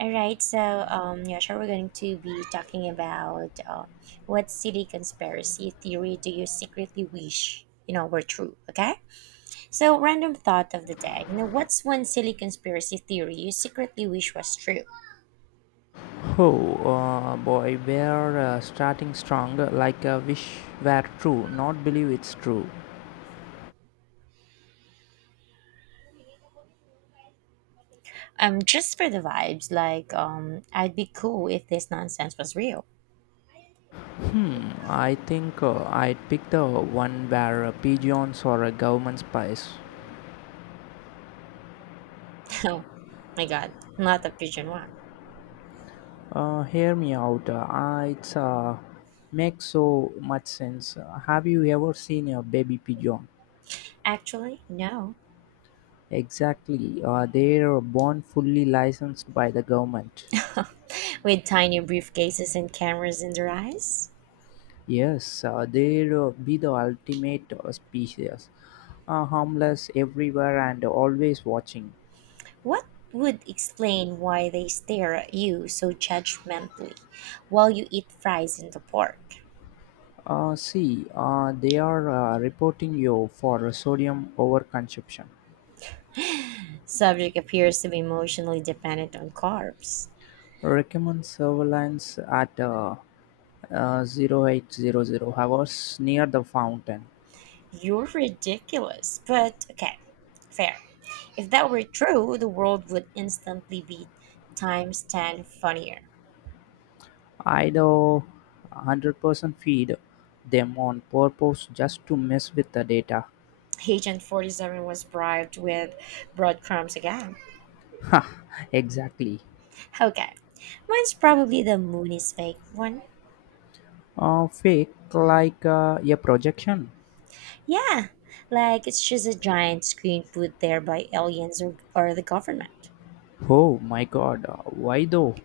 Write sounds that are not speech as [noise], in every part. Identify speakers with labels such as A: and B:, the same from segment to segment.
A: All right. We're going to be talking about what silly conspiracy theory do you secretly wish were true? Okay. So, random thought of the day. You know, what's one silly conspiracy theory you secretly wish was true?
B: Oh boy, we're starting strong like a wish were true, not believe it's true.
A: Just for the vibes, like I'd be cool if this nonsense was real.
B: Mm, I think I'd pick the one where pigeons or a government spies.
A: [laughs] Oh my god, not the pigeon one.
B: Hear me out, I- it's makes so much sense. Have you ever seen a baby pigeon?
A: Actually, no.
B: Exactly, they're born fully licensed by the government.
A: With tiny briefcases and cameras in their eyes.
B: Yes, they'll be the ultimate species. Harmless everywhere and always watching.
A: What would explain why they stare at you so judgmentally while you eat fries in the park?
B: See, they are reporting you for sodium overconsumption.
A: Subject appears to be emotionally dependent on carbs.
B: Recommend surveillance at 0800 hours near the fountain.
A: You're ridiculous, but okay, fair. If that were true, the world would instantly be times 10 funnier.
B: I Ido 100% feed them on purpose just to mess with the data.
A: Agent 47 was bribed with breadcrumbs again.
B: [laughs] Exactly.
A: Okay, mine's probably the moon is fake one.
B: Fake like a projection.
A: Yeah, like it's just a giant screen put there by aliens or the government.
B: Oh my god, why though?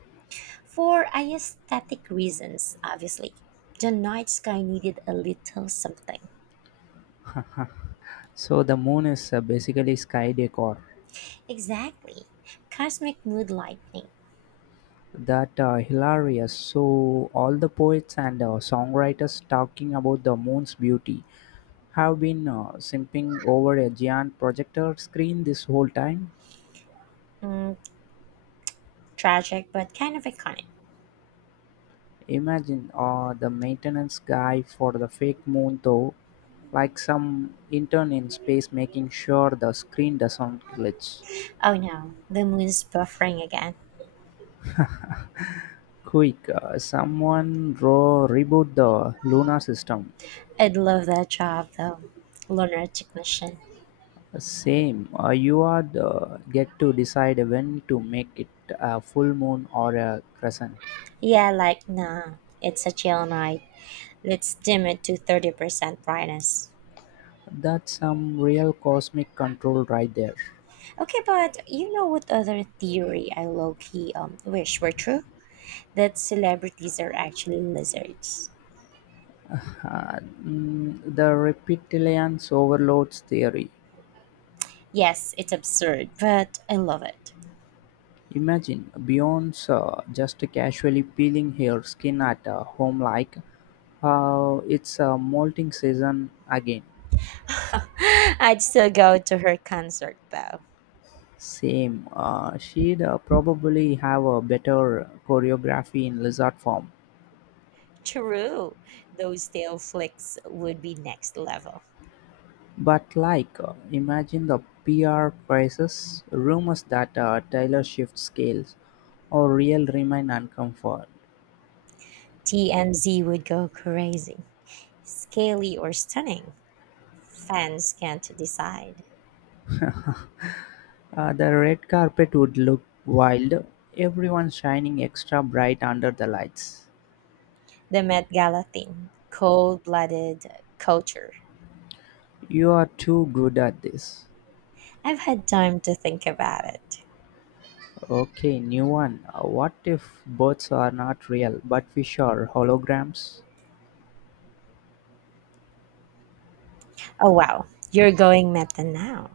A: For aesthetic reasons, obviously. The night sky needed a little something.
B: [laughs] So the moon is basically sky decor.
A: Exactly. Cosmic mood lightning.
B: That hilarious. So all the poets and songwriters talking about the moon's beauty have been simping over a giant projector screen this whole time.
A: Mm, tragic, but kind of iconic.
B: Imagine the maintenance guy for the fake moon though, like some intern in space making sure the screen doesn't glitch.
A: Oh no, the moon's buffering again.
B: Quick, someone reboot the lunar system.
A: I'd love that job though. Lunar technician.
B: Same. You are the get to decide when to make it a full moon or a crescent.
A: Yeah, like, nah, it's a chill night. Let's dim it to 30% brightness.
B: That's some real cosmic control right there.
A: Okay, but you know what other theory I low key wish were true? That celebrities are actually lizards.
B: The reptilians overloads theory.
A: Yes, it's absurd, but I love it.
B: Imagine Beyonce just casually peeling her skin at home like it's a molting season again.
A: [laughs] I'd still go to her concert though.
B: Same. She'd probably have a better choreography in lizard form.
A: True, those tail flicks would be next level.
B: But like, imagine the PR prices, rumors that Taylor Swift scales, or real remain unconfirmed.
A: TMZ would go crazy. Scaly or stunning, fans can't decide.
B: The red carpet would look wild, everyone shining extra bright under the lights.
A: The Met Gala thing, cold blooded culture.
B: You are too good at this.
A: I've had time to think about it.
B: Okay, new one. What if birds are not real, but fish are holograms?
A: Oh wow, you're going meta now.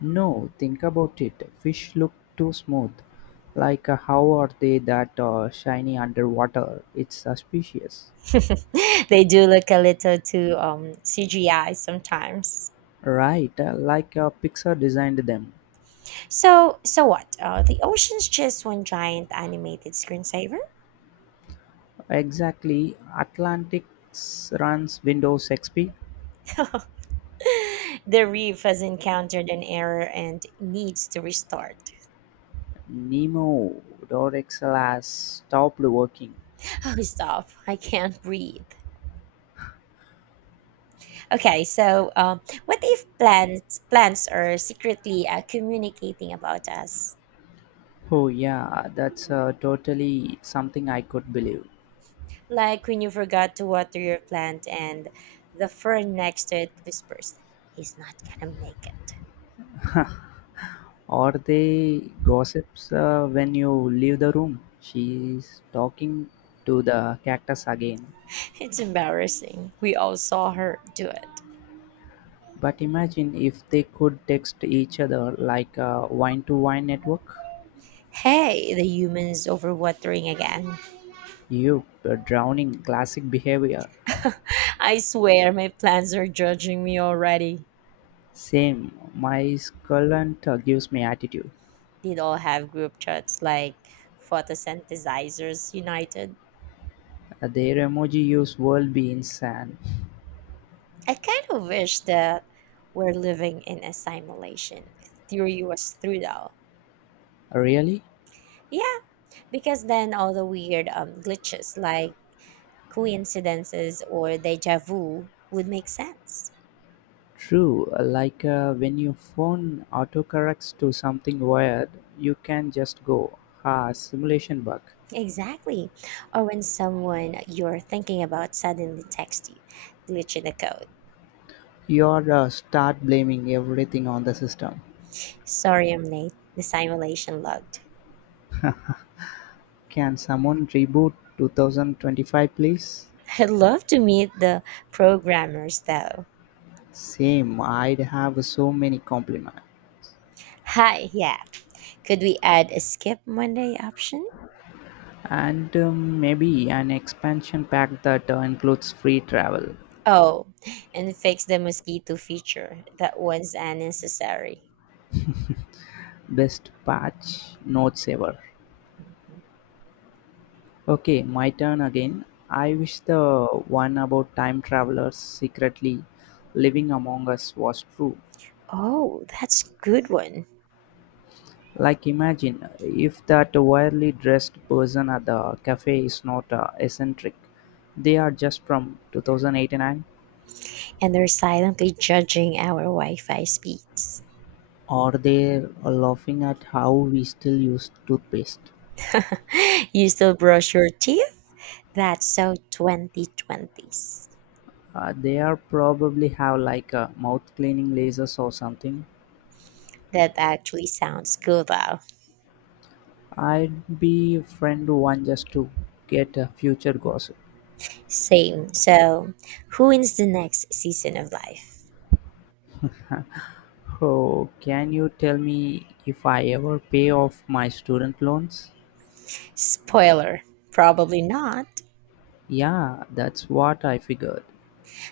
B: No, think about it. Fish look too smooth. Like, how are they that shiny underwater? It's suspicious.
A: [laughs] They do look a little too CGI sometimes.
B: Right, like Pixar designed them.
A: So what? The ocean's just one giant animated screensaver.
B: Exactly. Atlantic's runs Windows XP.
A: The reef has encountered an error and needs to restart.
B: Nemo or Excel has stopped working.
A: Oh stop! I can't breathe. Okay, so what if plants are secretly communicating about us?
B: Oh, yeah, that's totally something I could believe.
A: Like when you forgot to water your plant and the fern next to it whispers, he's not gonna make it.
B: [laughs] Or they gossips when you leave the room. She's talking to the cactus again.
A: [laughs] It's embarrassing. We all saw her do it.
B: But imagine if they could text each other like a wine to wine network.
A: Hey, the human is overwatering again.
B: You drowning classic behavior.
A: I swear my plants are judging me already.
B: Same, my skull and gives me attitude.
A: Did all have group chats like photosynthesizers united?
B: Their emoji use world be insane.
A: I kind of wish that we're living in a simulation. Theory was through though.
B: Really?
A: Yeah, because then all the weird glitches like coincidences or deja vu would make sense.
B: True, like when your phone autocorrects to something weird, you can just go, ha, simulation bug.
A: Exactly. Or when someone you're thinking about suddenly texts you, glitch in the code.
B: You'd start blaming everything on the system.
A: Sorry, I'm late. The simulation logged.
B: Can someone reboot 2025 please?
A: [laughs] I'd love to meet the programmers though.
B: Same, I'd have so many compliments.
A: Hi, yeah. Could we add a skip Monday option?
B: And maybe an expansion pack that includes free travel.
A: Oh, and fix the mosquito feature. That one's unnecessary.
B: Best patch notes ever. Okay, my turn again. I wish the one about time travelers secretly living among us was true.
A: Oh, that's good one.
B: Like, imagine if that wildly dressed person at the cafe is not eccentric, they are just from 2089,
A: And they're silently judging our Wi-Fi speeds.
B: or they're laughing at how we still use toothpaste.
A: [laughs] You still brush your teeth? That's so 2020s.
B: They are probably have like mouth cleaning lasers or something.
A: That actually sounds cool though.
B: I'd be friend one just to get a future gossip.
A: Same. So, who wins the next season of life?
B: Oh, can you tell me if I ever pay off my student loans?
A: Spoiler, probably not.
B: Yeah, that's what I figured.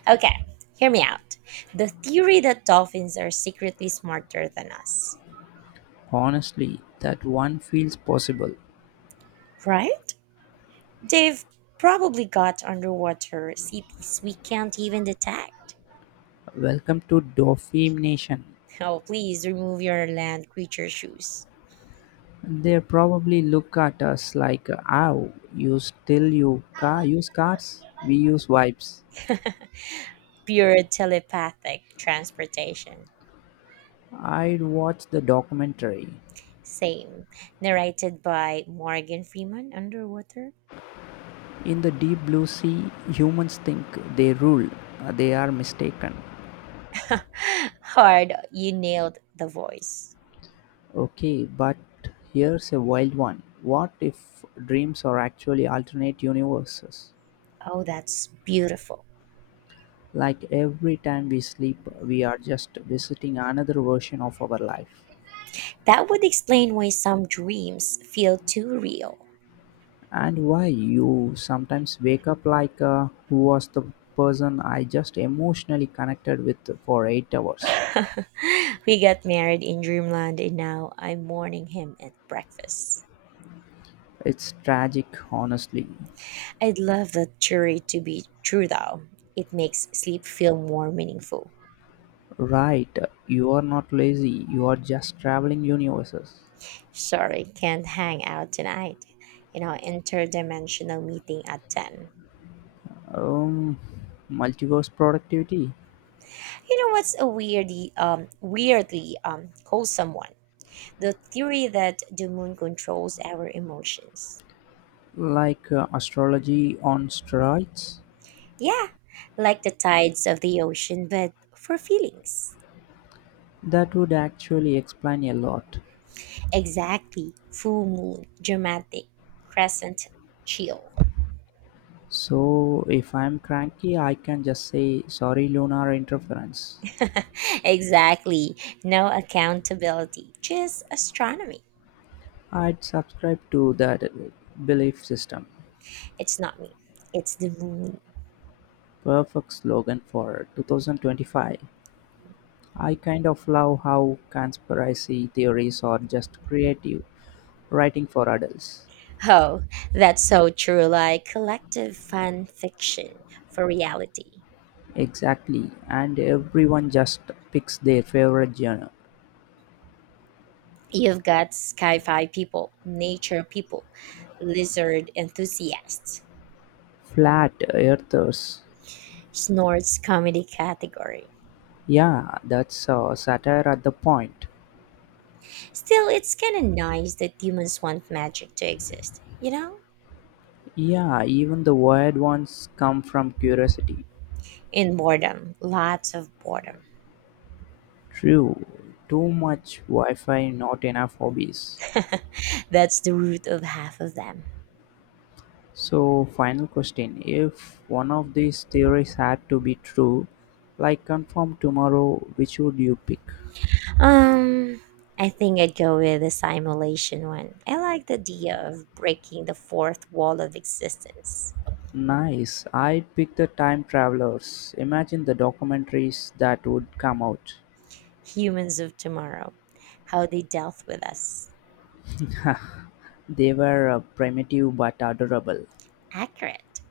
A: Okay, hear me out. The theory that dolphins are secretly smarter than us,
B: Honestly, that one feels possible.
A: right? They've probably got underwater CPs we can't even detect.
B: Welcome to Dauphin Nation.
A: Oh, please remove your land creature shoes.
B: They probably look at us like, "Ow, you still you car use cars? We use vibes."
A: [laughs] Pure telepathic transportation.
B: I'd watch the documentary.
A: Same. Narrated by Morgan Freeman Underwater.
B: In the deep blue sea, humans think they rule. They are mistaken.
A: [laughs] Hard, you nailed the voice.
B: Okay, but here's a wild one. What if dreams are actually alternate universes?
A: Oh, that's beautiful.
B: Like every time we sleep, we are just visiting another version of our life.
A: That would explain why some dreams feel too real.
B: And why you sometimes wake up like who was the person I just emotionally connected with for 8 hours.
A: [laughs] We got married in dreamland and now I'm mourning him at breakfast.
B: It's tragic, honestly.
A: I'd love that jury to be true though. It makes sleep feel more meaningful.
B: Right, you are not lazy, you are just traveling universes.
A: Sorry, can't hang out tonight. You know, interdimensional meeting at 10.
B: Um, Multiverse productivity,
A: You know what's a weirdly wholesome one? The theory that the moon controls our emotions.
B: like astrology on steroids,
A: Yeah, like the tides of the ocean but for feelings.
B: that would actually explain a lot.
A: Exactly. Full moon, dramatic, crescent, chill.
B: So if I'm cranky, I can just say, sorry, lunar interference.
A: [laughs] Exactly. No accountability, just astronomy.
B: I'd subscribe to that belief system.
A: It's not me, it's the moon.
B: Perfect slogan for 2025. I kind of love how conspiracy theories are just creative writing for adults.
A: Oh, that's so true. Like collective fan fiction for reality.
B: Exactly, and everyone just picks their favorite genre.
A: You've got sci fi people, nature people, lizard enthusiasts,
B: Flat earthers.
A: snorts comedy category.
B: Yeah, that's satire at the point.
A: Still, it's kind of nice that humans want magic to exist, you know?
B: Yeah, even the wired ones come from curiosity.
A: In boredom, lots of boredom.
B: True. Too much Wi Fi, not enough hobbies.
A: [laughs] That's the root of half of them.
B: So, final question if one of these theories had to be true, like confirm tomorrow, which would you pick?
A: Um, I think I'd go with the simulation one. I like the idea of breaking the fourth wall of existence.
B: Nice. I'd pick the time travelers. Imagine the documentaries that would come out.
A: Humans of tomorrow, how they dealt with us.
B: They were primitive but adorable.
A: Accurate.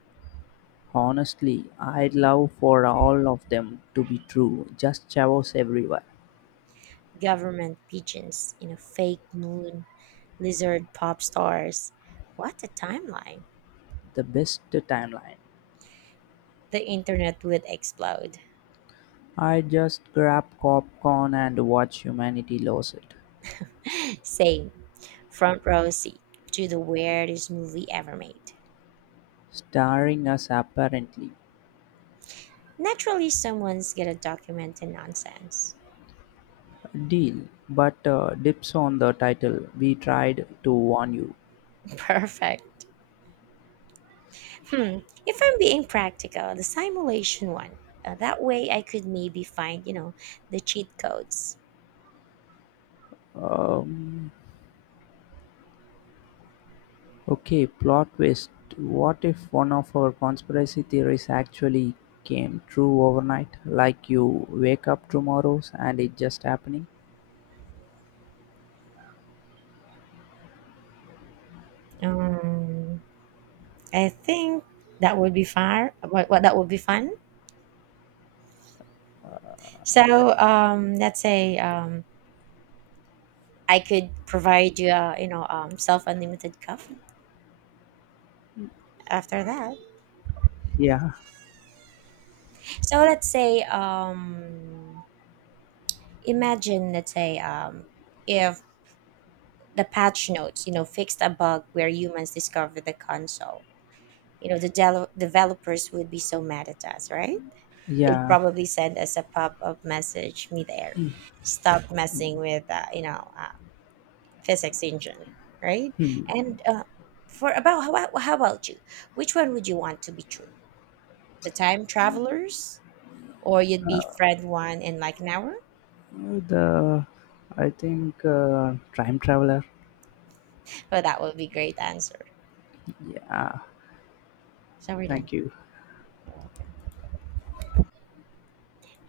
B: Honestly, I'd love for all of them to be true. Just chavos everywhere.
A: Government pigeons, you know, fake moon, lizard pop stars. What a timeline.
B: The best timeline.
A: The internet would explode.
B: I just grab popcorn and watch humanity lose it.
A: Same. Front row seat to the weirdest movie ever made.
B: Starring us apparently.
A: Naturally, someone's gonna document the nonsense.
B: Deal, but dips on the title. We tried to warn you.
A: [laughs] Perfect. Hmm. If I'm being practical, the simulation one. That way, I could maybe find, you know, the cheat codes.
B: Um, okay, plot twist. What if one of our conspiracy theories actually came true overnight? Like you wake up tomorrow and it just happening?
A: Um, I think that would be fun. What That would be fun. So, let's say I could provide you, you know, self unlimited coffee. After that,
B: Yeah,
A: so let's say, imagine, let's say, if the patch notes, you know, fixed a bug where humans discovered the console. You know, the developers would be so mad at us, right? They'd
B: yeah.
A: probably send us a pop-up message midair, stop messing with, you know, physics engine, right? And for about how, how about you? Which one would you want to be true? The time travelers, or you'd be Fred one in like an hour?
B: The I think time traveler.
A: Well, that would be great answer.
B: Yeah,
A: So we're done.
B: thank you.
A: You're welcome.